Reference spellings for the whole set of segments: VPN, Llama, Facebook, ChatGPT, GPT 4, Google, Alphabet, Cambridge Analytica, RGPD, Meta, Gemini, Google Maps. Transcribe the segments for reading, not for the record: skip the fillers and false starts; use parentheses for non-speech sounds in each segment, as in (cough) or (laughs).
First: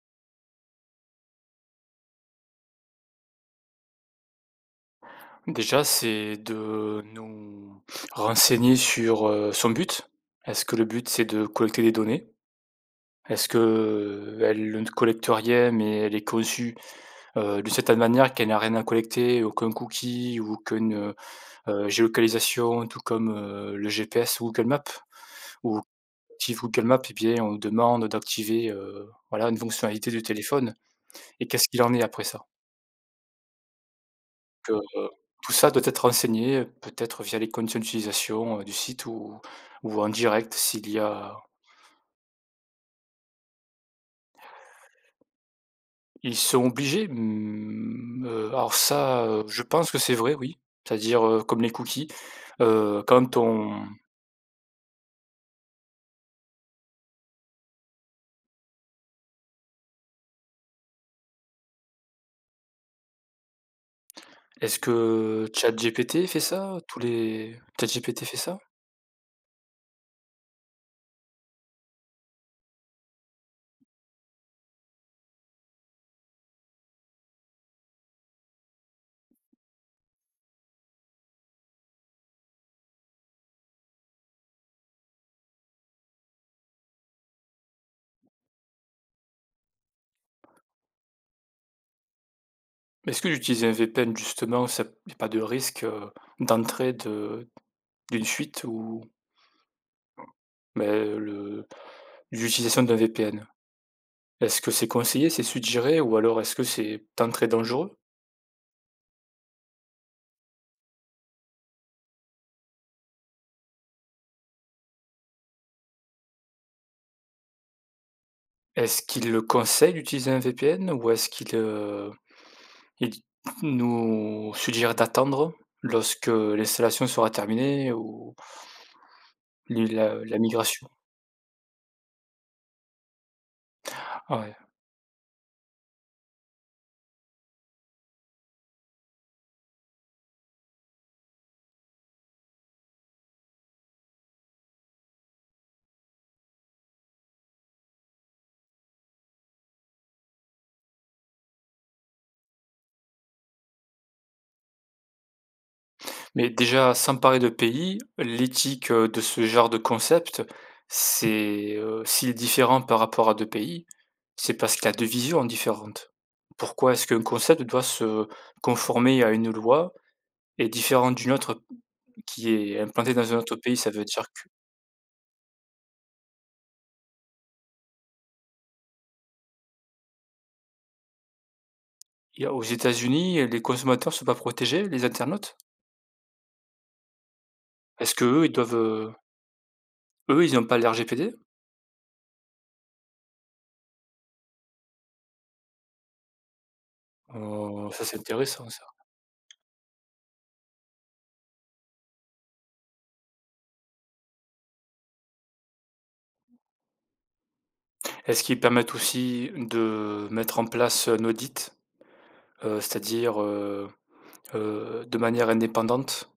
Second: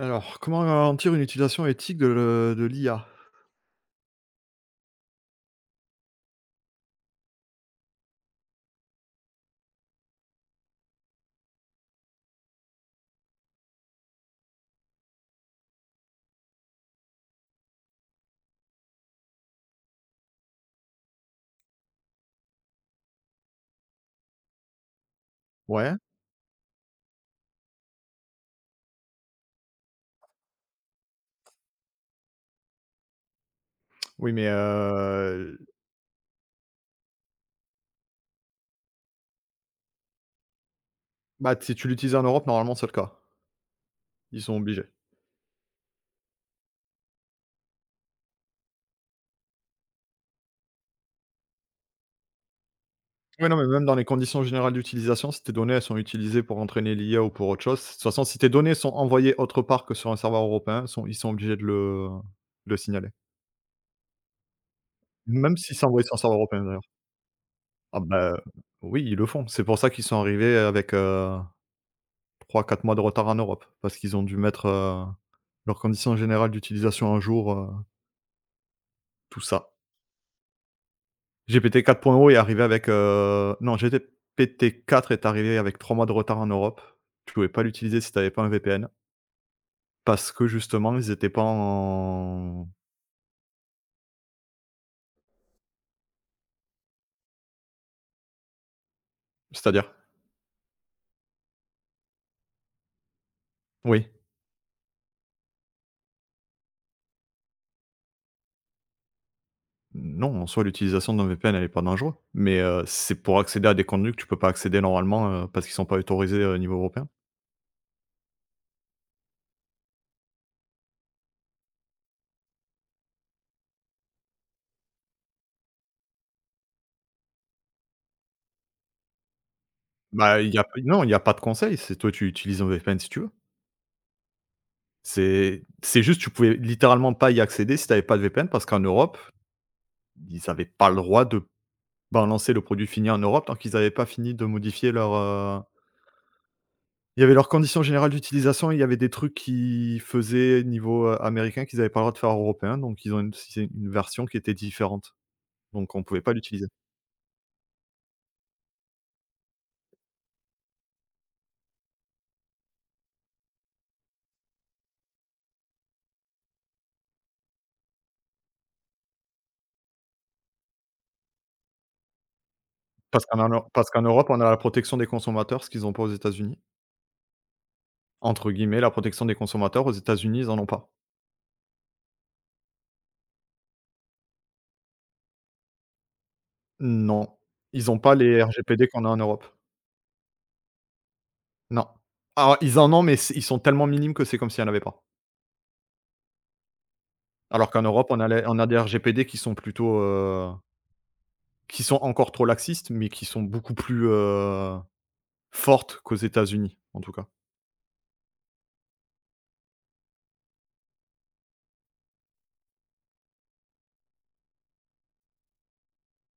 Alors, comment garantir une utilisation éthique de l'IA? Déjà, c'est de nous renseigner sur, son but. Est-ce que le but, c'est de collecter des données? Est-ce qu'elle ne collecte rien, mais elle est conçue, d'une certaine manière qu'elle n'a rien à collecter, aucun cookie, ou aucune, géolocalisation, tout comme, le GPS ou Google Maps? Ou Ouais, active Google Maps et bien on demande d'activer, voilà, une fonctionnalité du téléphone et qu'est-ce qu'il en est après ça? oui, mais heu, Tout ça doit être enseigné, peut-être via les conditions d'utilisation, du site ou en direct s'il y a. bah, si tu l'utilises en Europe, normalement, c'est le cas. Ils sont obligés. Ils sont obligés, mmh, alors ça, je pense que c'est vrai, oui. C'est-à-dire, comme les cookies, quand Ouais, non, mais même on dans les conditions générales d'utilisation, si tes données, elles sont utilisées pour entraîner l'IA ou pour autre chose, de toute façon, si tes données sont envoyées autre part que sur un serveur européen, sont ils sont obligés de le signaler. est-ce que Même si c'est envoyé sur un ChatGPT serveur fait européen, ça? d'ailleurs. Tous les Ah ChatGPT fait bah, ça? oui, ils le font. C'est pour ça qu'ils sont arrivés avec, 3-4 mois de retard en Europe, parce qu'ils ont dû mettre, leurs conditions générales d'utilisation un jour, tout ça. GPT 4.0 est arrivé avec, non, GPT 4 est arrivé avec 3 mois de retard en Europe. Tu pouvais pas l'utiliser si tu avais pas un VPN parce que justement ils étaient pas en. Mais est-ce que d'utiliser un VPN justement, ça il a pas de risque, d'entrée de d'une fuite ou C'est-à-dire? mais le l'utilisation d'un VPN? Oui. Est-ce que c'est conseillé, c'est suggéré ou alors est-ce que c'est d'entrée dangereux? Non, en soi l'utilisation d'un VPN elle est pas dangereux, mais, c'est pour accéder à des contenus que tu peux pas accéder normalement, parce qu'ils sont pas autorisés, au niveau européen. Est-ce qu'il le conseille d'utiliser un VPN ou est-ce qu'il, il nous suggère d'attendre lorsque l'installation sera terminée ou li la la Bah, il y a migration? non, il y a pas de conseil, c'est toi tu utilises un VPN si tu veux. Ah, ouais. C'est juste tu pouvais littéralement pas y accéder si tu avais pas de VPN parce qu'en Europe, ils avaient pas le droit de. Ben, lancer le produit fini en Europe tant qu'ils avaient pas fini de modifier leur, il y avait leurs conditions générales d'utilisation, il y avait des trucs qui faisaient niveau, américain qu'ils avaient pas le droit de faire européen, donc ils ont une si, c'est une version qui était différente, donc on ne pouvait pas Mais l'utiliser. déjà, s'emparer de pays, l'éthique, de ce genre de concept, c'est, s'il est différent par rapport à 2 pays, c'est parce qu'il a 2 visions différentes. Pourquoi est-ce qu'un concept doit se conformer à une loi et différent d'une autre qui est implantée Parce dans qu'en un autre Eur pays? parce Ça qu'en veut dire Europe, on a qu'aux la protection des consommateurs, ce qu'ils n'ont pas aux États-Unis. Entre guillemets, «la protection des consommateurs», aux États-Unis, ils en ont pas. États-Unis, les consommateurs ne sont pas protégés, les internautes? Non, ils n'ont pas Est-ce les qu'eux, ils doivent, RGPD qu'on a en Europe. eux, ils n'ont pas le RGPD? Non. Alors ils en ont, mais c ils sont tellement minimes que c'est comme s'il n'y en avait pas. Alors qu'en Oh, ça, Europe, c'est on a intéressant des ça. RGPD qui sont plutôt, qui sont encore trop laxistes, mais qui sont beaucoup plus, fortes qu'aux États-Unis, en tout cas. Est-ce qu'ils permettent aussi de mettre en place un audit? C'est-à-dire, de manière indépendante?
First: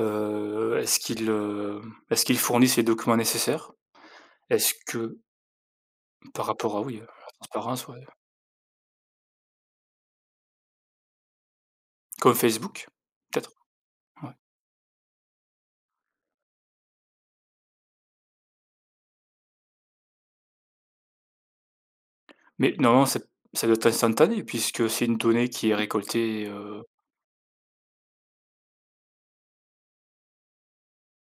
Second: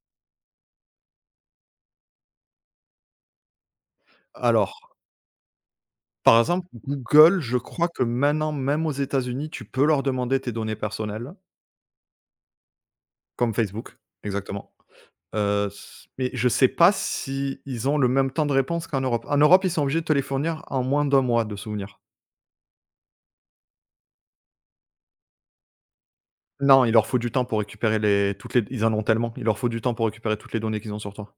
Heu, est-ce qu'ils, heu, est-ce qu'ils fournissent les documents nécessaires? Est-ce Alors, que par par exemple, rapport à oui, la Google, je transparence, crois que ouais. maintenant, même aux États-Unis, tu peux leur demander tes données personnelles, Comme Facebook? Peut-être? comme Facebook, Ouais. exactement. S mais je sais pas si ils ont le même temps de réponse qu'en Europe. En Europe, ils sont obligés de te les fournir en moins d'un mois, de souvenirs. Mais normalement c'est ça doit être instantané puisque c'est une donnée qui est récoltée, Non, il leur faut du temps pour récupérer les toutes les ils en ont tellement, il leur faut du temps pour récupérer toutes les données qu'ils ont sur toi.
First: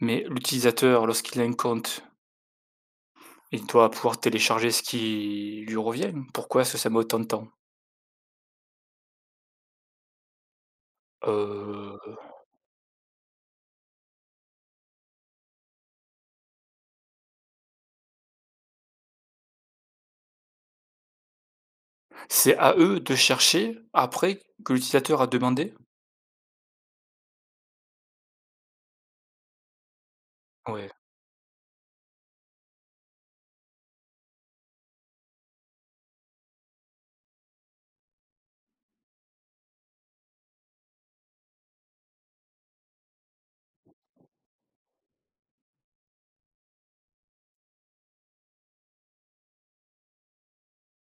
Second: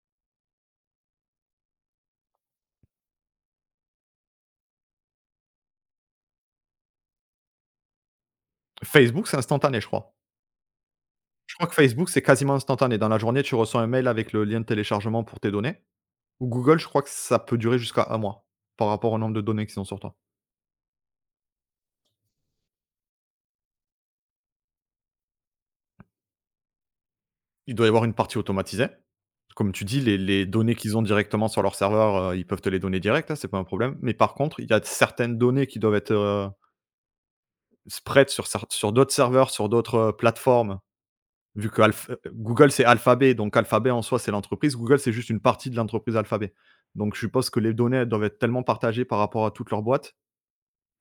mais l'utilisateur lorsqu'il a un compte, il doit pouvoir télécharger ce qui lui revient. Pourquoi est-ce que ça met autant de temps? Facebook, c'est instantané, je crois. Je crois que Facebook, Heu, c'est quasiment instantané. Dans la journée, tu reçois un mail avec le lien de téléchargement pour tes données. Ou Google, je crois que ça peut durer jusqu'à un mois par rapport au nombre de données qu'ils ont sur toi. c'est à eux de chercher après que l'utilisateur a demandé? Il doit y avoir une partie automatisée. Comme tu dis, les données Ouais. qu'ils ont directement sur leur serveur, ils peuvent te les donner direct, hein, c'est pas un problème. Mais par contre, il y a certaines données qui doivent être spread sur, sur d'autres serveurs, sur d'autres plateformes. Vu que Google, c'est Alphabet, donc Alphabet en soi, c'est l'entreprise. Google, c'est juste une partie de l'entreprise Alphabet. Donc je suppose que les données, elles doivent être tellement partagées par rapport à toute leur boîte,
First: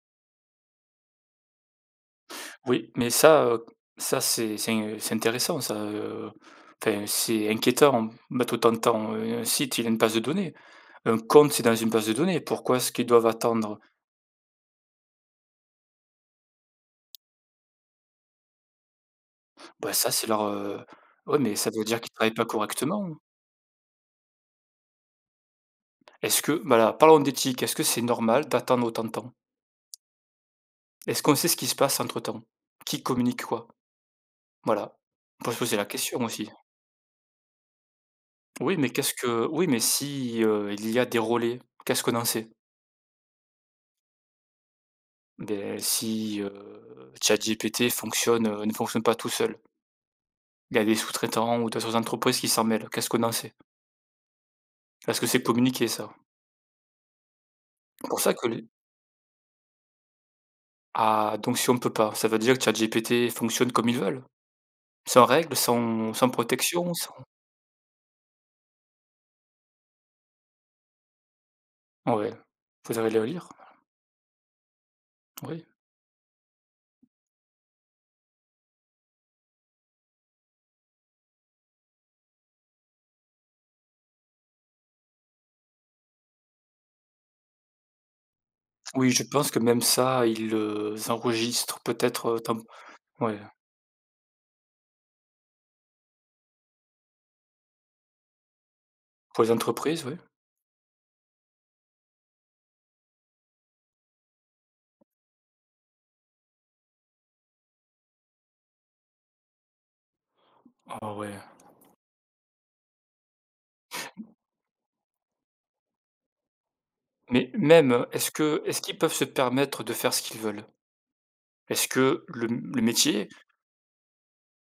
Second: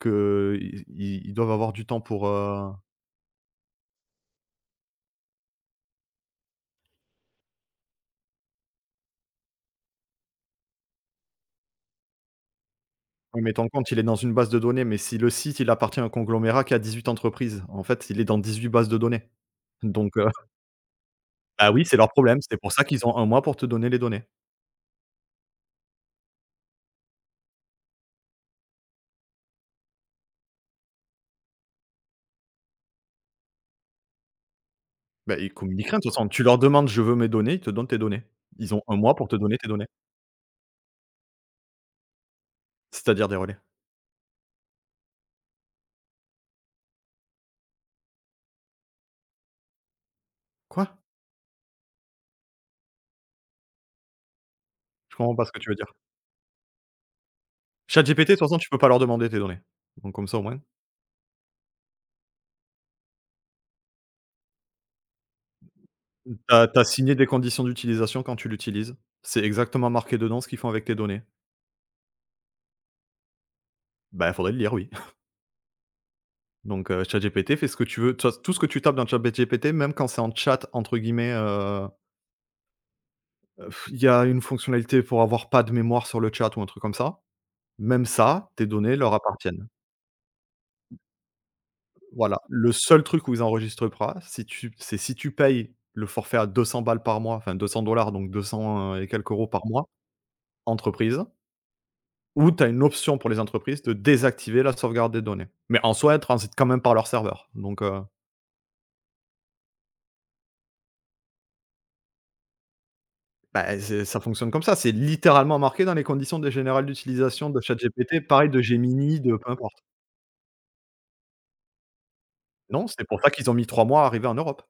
Qu'ils ils ils doivent avoir du temps pour, heu Oui, mais ça, ça c'est intéressant ça, enfin c'est inquiétant. Mettre autant de temps, un site il a une base de données. Un compte c'est dans une base de données. Pourquoi est-ce qu'ils doivent oui, mais ton attendre? compte, il est dans une base de données, mais si le site, il appartient à un conglomérat qui a 18 entreprises, en fait, il est dans 18 bases de données. Bah, ça Donc c'est heu, leur, (laughs) ouais, mais ça bah, veut oui, c'est dire leur qu'ils ne travaillent problème, pas c'est pour ça qu'ils correctement. ont un mois pour te donner les données. Est-ce que voilà, parlons d'éthique. Est-ce que c'est normal d'attendre autant de temps? Est-ce qu'on sait ce qui se passe entre-temps? Qui communique quoi? Voilà. Bah, On ils peut se poser la communiquent rien de toute question façon, tu aussi. leur demandes: «Je veux mes données», ils te donnent tes données. Ils Oui, ont mais un qu'est-ce mois pour te que donner tes oui, mais données, si, il y a des relais, qu'est-ce qu'on en sait? c'est-à-dire des relais. Beh, si, ChatGPT fonctionne, ne fonctionne pas tout seul. Il y a Quoi? des sous-traitants ou d'autres entreprises qui s'en mêlent. Qu'est-ce qu'on en sait? Je Est-ce que comprends c'est pas ce que tu veux communiqué dire. ça? C'est pour ChatGPT, de ça toute que façon, les tu peux pas leur demander tes données, donc comme ça, au moins, ah donc si on ne peut pas, ça veut dire que ChatGPT fonctionne comme ils veulent? Sans règles, sans T'as as protection, sans signé des conditions d'utilisation quand tu l'utilises. C'est exactement marqué dedans ce qu'ils font avec tes données. ouais. Faudrait le lire, Bah, il faudrait le lire, oui. oui. Donc, ChatGPT fait ce que tu veux. De toute tout ce que tu tapes dans ChatGPT, même quand c'est en chat entre guillemets, il y a une fonctionnalité pour avoir pas de mémoire sur le chat ou un truc comme ça. Même ça, tes données Oui, leur je pense que appartiennent. même ça, ils le enregistrent peut-être, Voilà. Temp Le seul truc où ouais, ils enregistrent pas, si tu c'est si tu payes le forfait à 200 balles par mois, enfin 200$, donc 200, et quelques pour euros les par mois, entreprises, oui. entreprise, ou tu as une option pour les entreprises de désactiver la sauvegarde des données. Mais en soi, elles transitent quand même par leur serveur, donc. Ah, ouais. Bah, c'est ça fonctionne comme ça, c'est littéralement marqué dans les conditions de générales d'utilisation Mais de même, ChatGPT, pareil de est-ce qu'ils peuvent Gemini, se de peu importe. permettre de faire ce qu'ils veulent? Est-ce que le Non, c'est pour métier. ça qu'ils ont mis 3 mois à arriver en Europe.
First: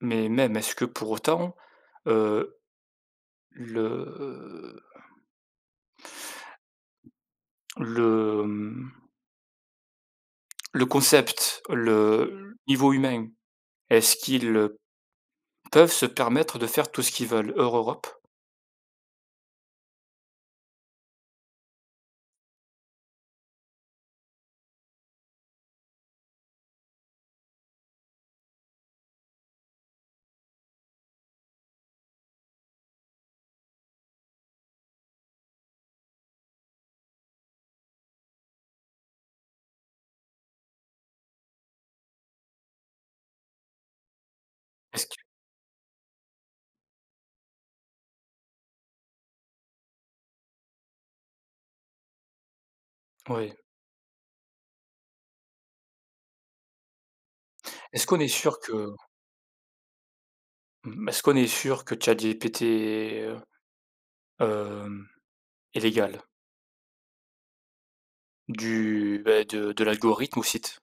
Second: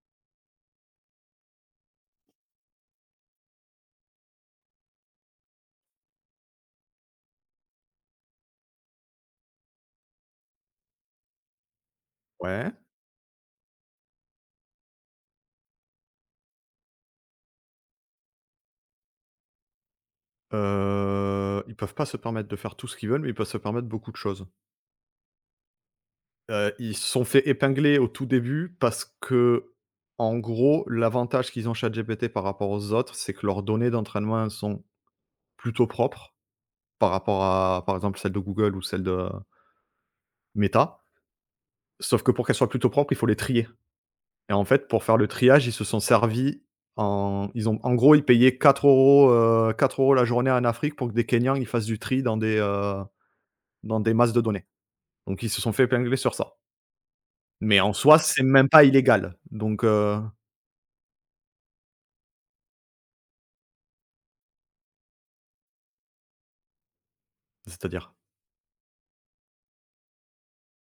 Mais même, est-ce que pour autant, heu, le le, mmh, le concept, le Ouais, niveau humain, est-ce qu'ils, peuvent se permettre de faire tout ce qu'ils veulent, hors Europe? Ils peuvent pas se permettre de faire tout ce qu'ils veulent, mais ils peuvent se permettre beaucoup de choses. Ils se sont fait épingler au tout début parce que en gros, l'avantage qu'ils ont ChatGPT par rapport aux autres, c'est que leurs données d'entraînement, sont plutôt propres par rapport à, par exemple, celles de Google ou celles de Meta. Sauf que pour qu'elles soient plutôt propres, il faut les trier. Et en fait, pour Est-ce que faire le triage, ils se sont servis . En gros, ils payaient 4 euros, 4 € la journée en Afrique pour que des Kenyans, ils fassent du tri dans desoui. Masses de données. Donc ils se sont fait épingler sur ça. Mais en Est-ce soi, qu'on est c'est sûr même pas que illégal. Donc. mmh, est-ce qu'on est sûr que ChatGPT est légal? C'est-à-dire? Du, beh, de l'algorithme au site.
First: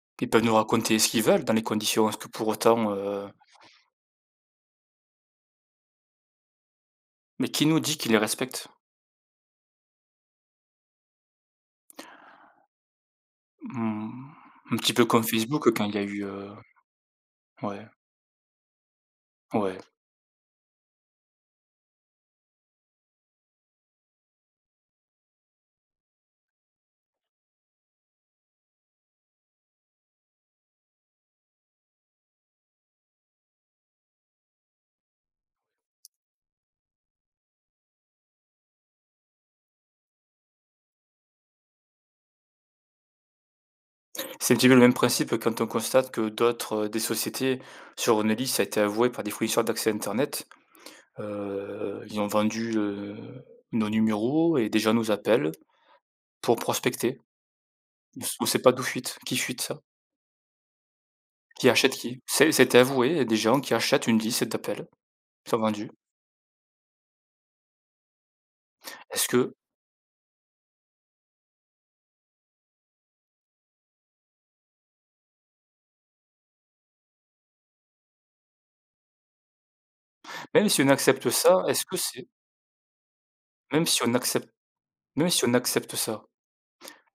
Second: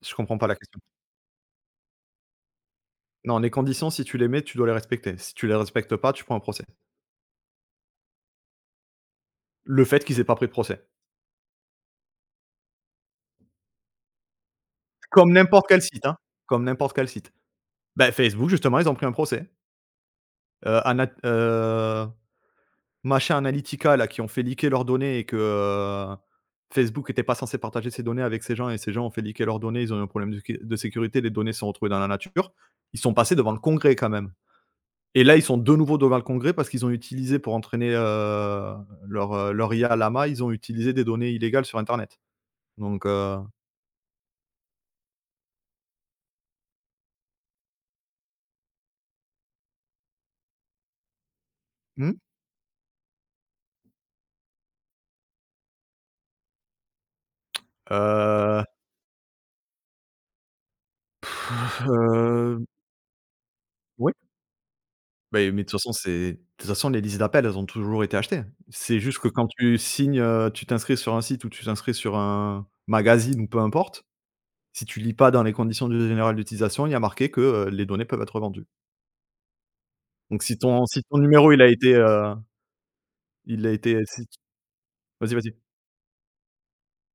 Je Ils comprends peuvent pas nous la question. raconter ce qu'ils veulent dans les conditions, est-ce que pour autant, Non, les conditions, si tu les mets, tu dois les respecter. Si tu les respectes pas, tu prends un procès. mais qui nous dit qu'ils les respectent? Le fait qu'ils aient pas pris de procès. Mmh, un petit peu comme Comme n'importe Facebook quel quand il y a site, hein, eu, comme n'importe quel site. ouais. Ben Facebook, justement, ils ont pris un procès. Ouais, Anat Machin Analytica là qui ont fait leaker leurs données et que, Facebook était pas censé partager ces données avec ces gens et ces gens ont fait leaker leurs données, ils ont eu un problème de sécurité, les données sont retrouvées dans la nature. Ils sont passés devant le Congrès quand même et là, ils sont de nouveau devant le Congrès parce qu'ils ont utilisé pour entraîner, leur IA lama ils ont utilisé des données illégales sur internet donc. c'est un petit peu le même principe quand on constate que d'autres, des sociétés sur Onely, ça a été avoué par des fournisseurs d'accès internet, Mmh? ils ont vendu, nos numéros et des gens nous appellent pour prospecter. On s sait Heu, pas d'où fuite, qui fuite ça, qui achète qui. C'est heu, ça (laughs) avoué, il y a des gens qui achètent oui. une liste d'appels, Beh, qui sont mais de toute vendus. façon, les listes d'appels, elles ont toujours été achetées. C'est juste Est-ce que quand que tu t'inscris sur un site ou tu t'inscris sur un magazine ou peu importe, si tu lis pas dans les conditions d'usage générale d'utilisation, il y a marqué que, les données peuvent être vendues. Donc si Même si ton on si ton accepte numéro, ça, est-ce que c'est il a même été si on si accepte vas-y, vas-y. Ça,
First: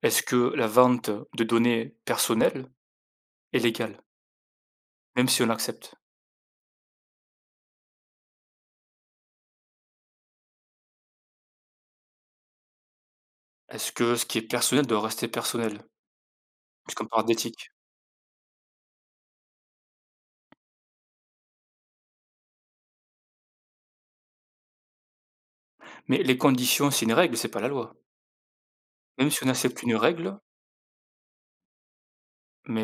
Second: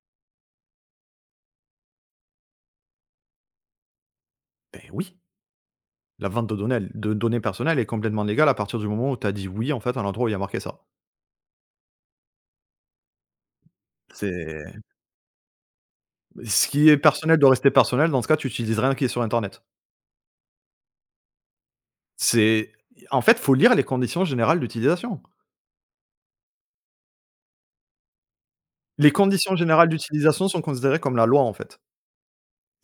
est-ce que la vente de données personnelles est légale? Ben oui, Même si on l'accepte? la vente de données personnelles est complètement légale à partir du moment où tu as dit «oui», en fait, à l'endroit où il y a marqué ça. Est-ce que ce qui est C'est personnel doit rester personnel? ce qui est Puisqu'on parle personnel doit rester d'éthique. personnel. Dans ce cas, tu utilises rien qui est sur internet. C'est en fait, faut lire les conditions générales d'utilisation. Mais les conditions, c'est une règle, c'est pas la loi. Les Même si on conditions accepte générales une règle, d'utilisation sont considérées comme la loi, en fait.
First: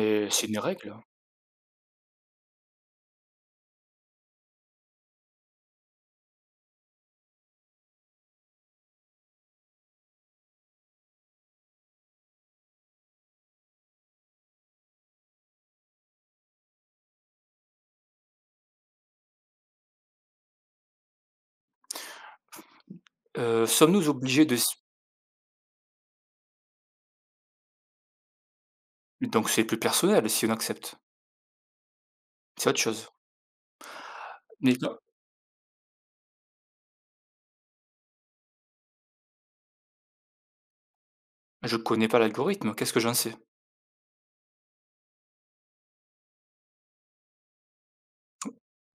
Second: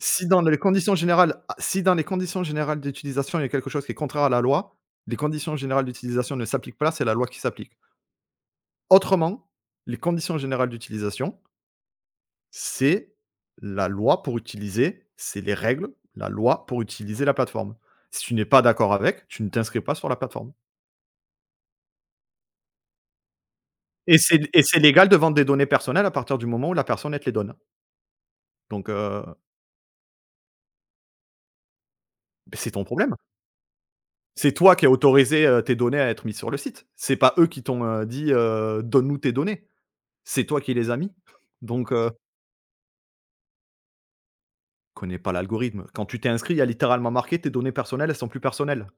Si dans c'est les une conditions règle. générales ah, si dans les conditions générales d'utilisation, il y a quelque chose qui est contraire à la loi, les conditions générales d'utilisation ne s'appliquent pas, c'est la loi qui s'applique. Autrement, les conditions générales d'utilisation, c'est la loi pour utiliser, c'est les règles, la loi pour utiliser la plateforme. Si tu n'es pas d'accord avec, tu ne t'inscris pas sur la plateforme Sommes-nous et c'est obligés de et s c'est légal de vendre des données personnelles à partir du moment où la personne, elle te les donne. Donc. donc c'est plus personnel si on accepte, Beh, c'est c'est autre ton chose. problème. C'est toi Mais qui as non, autorisé, tes données à être mises sur le site. C'est pas eux qui t'ont, dit, «Donne-nous tes données». C'est toi qui les as mis. je Donc, connais heu, pas l'algorithme, qu'est-ce que j'en sais? connais pas l'algorithme. Quand tu t'es inscrit, il y a littéralement marqué: «Tes données personnelles, elles sont plus personnelles».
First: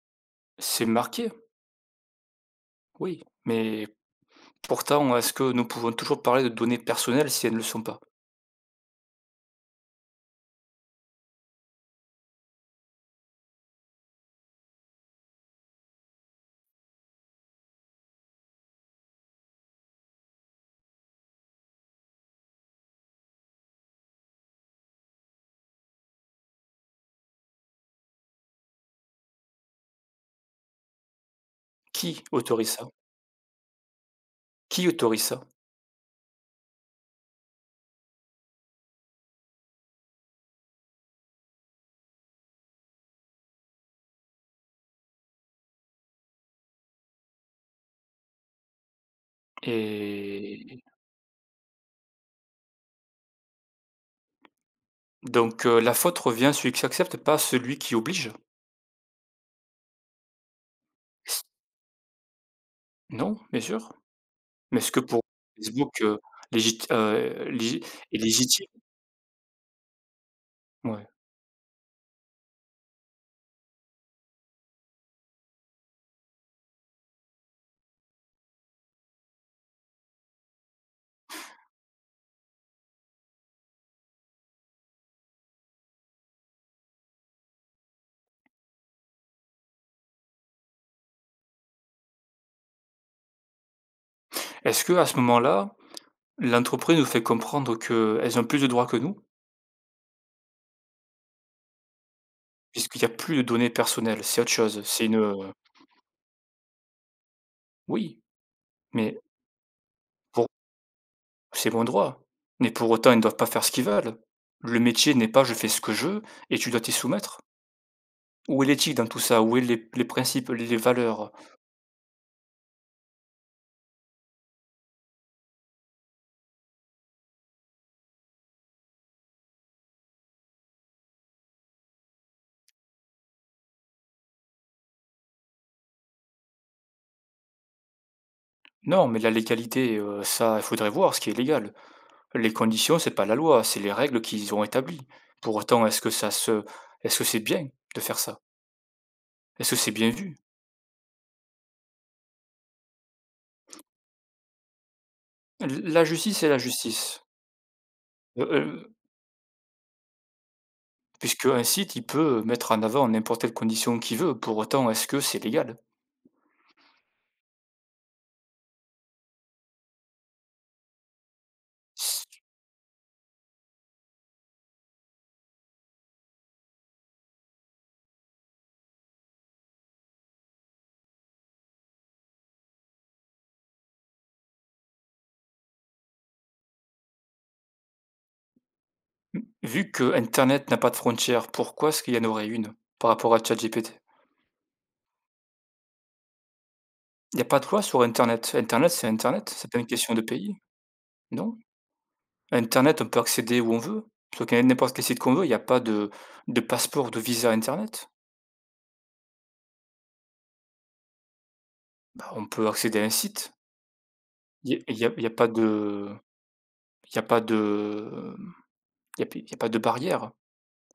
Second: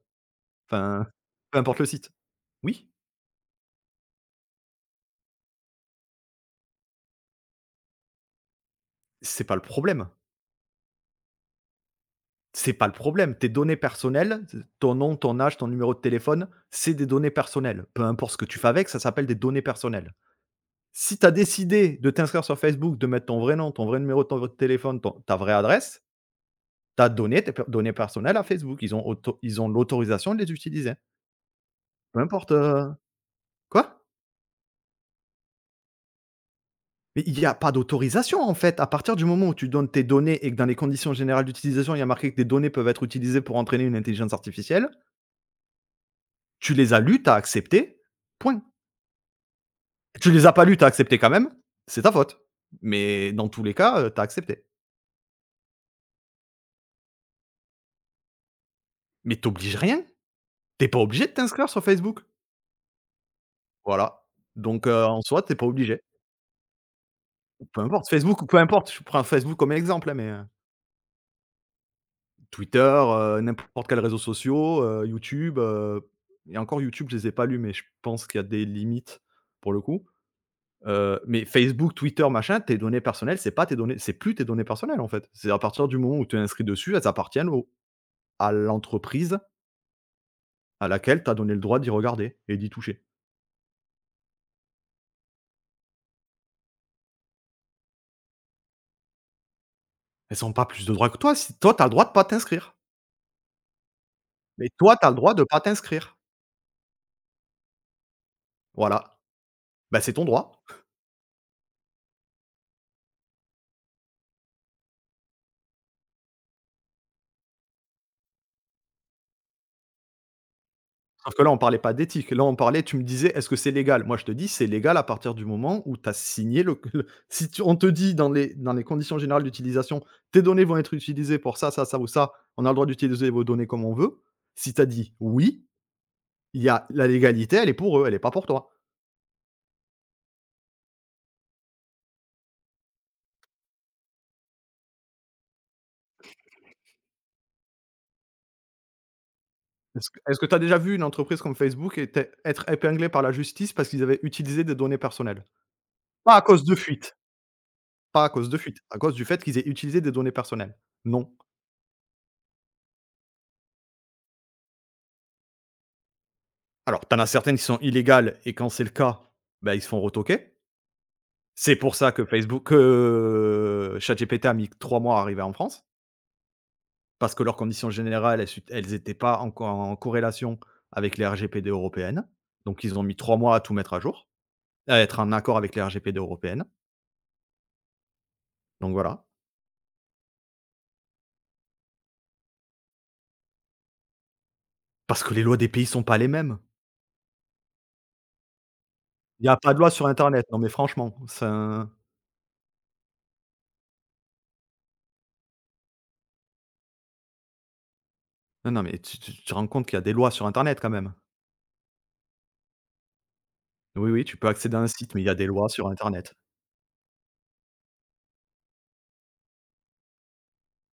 C'est Enfin, marqué, peu importe le site. Oui, oui, mais pourtant, est-ce que nous pouvons toujours parler de données personnelles si elles ne le sont pas? c'est pas le problème. C'est pas le problème. Tes données personnelles, ton nom, ton âge, ton numéro de téléphone, c'est des données personnelles. Peu importe ce que tu fais avec, ça s'appelle des données personnelles. Si tu as décidé de t'inscrire sur Facebook, de mettre ton vrai nom, ton vrai numéro de téléphone, ton ta vraie adresse, tu as donné tes per données personnelles à Facebook. Ils ont l'autorisation de les utiliser. Peu Qui importe, autorise ça? Quoi? Qui autorise ça? Mais il y a pas d'autorisation, en fait. À partir du moment où tu donnes tes données et que dans les conditions générales d'utilisation, il y a marqué que tes données peuvent être utilisées pour entraîner une intelligence artificielle, tu les as lues, tu as accepté, point. Tu les as pas lues, Et tu as accepté quand même, c'est ta faute. Mais dans tous les cas, tu as accepté. donc la faute revient à celui qui accepte, pas à celui qui oblige. Mais t'obliges rien. T'es pas obligé de t'inscrire sur Facebook. Non, bien sûr. Voilà. Mais Donc est-ce que en pour soi, t'es pas obligé. Facebook, légit Peu légi importe, est Facebook ou peu légitime? importe, je prends Facebook comme exemple, hein, mais Ouais. Twitter, n'importe quel réseau social, YouTube, et encore YouTube, je les ai pas lus, mais je pense qu'il y a des limites pour le coup. Mais Facebook, Twitter, machin, tes données personnelles, c'est pas tes données c'est plus tes données personnelles, en fait. C'est à partir du moment où tu es inscrit dessus, elles appartiennent au à l'entreprise à laquelle tu as donné le droit d'y regarder et d'y toucher. Est-ce que à ce moment-là, l'entreprise nous fait comprendre qu'elles ont plus de droits que nous? Elles ont pas plus de droits que toi, si toi, tu as le droit de pas t'inscrire. Puisqu'il n'y a plus de données personnelles, c'est autre Mais chose, toi, tu c'est as le une, droit de pas t'inscrire. oui, Voilà. mais Bah, c'est ton pour droit. c'est mon droit, mais pour autant, ils ne doivent pas faire ce qu'ils veulent. Le métier n'est pas: «Je fais ce que je veux et tu dois t'y soumettre». Où est l'éthique dans tout ça? Où est les principes, les valeurs? Sauf que là, on parlait pas d'éthique. Là, on parlait, tu me disais: «Est-ce que c'est légal?» Moi je te dis: «C'est légal à partir du moment où tu as signé le (laughs) le.» Si tu on te dit dans les conditions générales d'utilisation: «Tes données vont être utilisées pour ça, ça, ça ou ça, on a le droit d'utiliser vos données comme on veut». Si tu as dit: «Oui», il y a la légalité, elle est pour eux, elle est pas pour toi. Non, mais la légalité, ça, il faudrait voir ce qui est légal. Les conditions, c'est pas la loi, c'est les règles qu'ils ont établies. Pour autant, est-ce que ça se est-ce que c'est bien de faire ça? Est-ce que c'est Est-ce bien que vu? est-ce que tu as déjà vu une entreprise comme Facebook était être épinglée par la justice parce qu'ils avaient utilisé des données personnelles? L La Pas à justice est la cause de fuite. justice, Pas à heu, cause de heu, fuite. À cause du fait qu'ils aient utilisé des données personnelles. Non. puisqu'un site, il peut mettre en avant n'importe quelle condition qu'il veut. Pour autant, est-ce que c'est légal? Alors, t'en as certaines qui sont illégales et quand c'est le cas, bah, ils se font retoquer. C'est pour ça que S Facebook que ChatGPT a mis 3 mois à arriver en France, parce que leurs conditions générales, elles étaient pas en corrélation avec les RGPD européennes. Donc ils ont mis 3 mois à tout mettre à jour, à être en accord avec les RGPD européennes. Donc voilà, Vu que Internet n'a pas de frontières, pourquoi est-ce qu'il y en aurait une par rapport à ChatGPT? parce que les lois des pays sont pas les mêmes. Il n'y a pas de loi sur internet. Il y Internet, a c'est pas de pas une loi sur question de internet. pays, Non, mais franchement, non? ça Internet, on peut accéder où on veut, on n'importe quel site qu'on veut, il n'y a pas de passeport, de visa internet. non, non, mais tu te rends compte qu'il y a des lois sur internet quand même? On peut accéder à un site. Oui, oui, tu peux accéder à Il un y a site, mais il y y a a des pas lois sur de internet. il y a pas de il y a p y a pas de barrière.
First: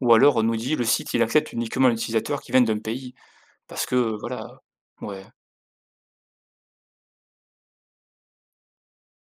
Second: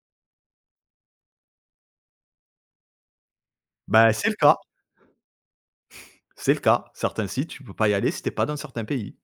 Ou alors on nous dit: «Le site, il accepte uniquement l'utilisateur qui vient d'un pays» parce que Bah, c'est le cas. voilà, ouais. C'est le cas. Certains sites, tu peux pas y aller si t'es pas dans certains pays.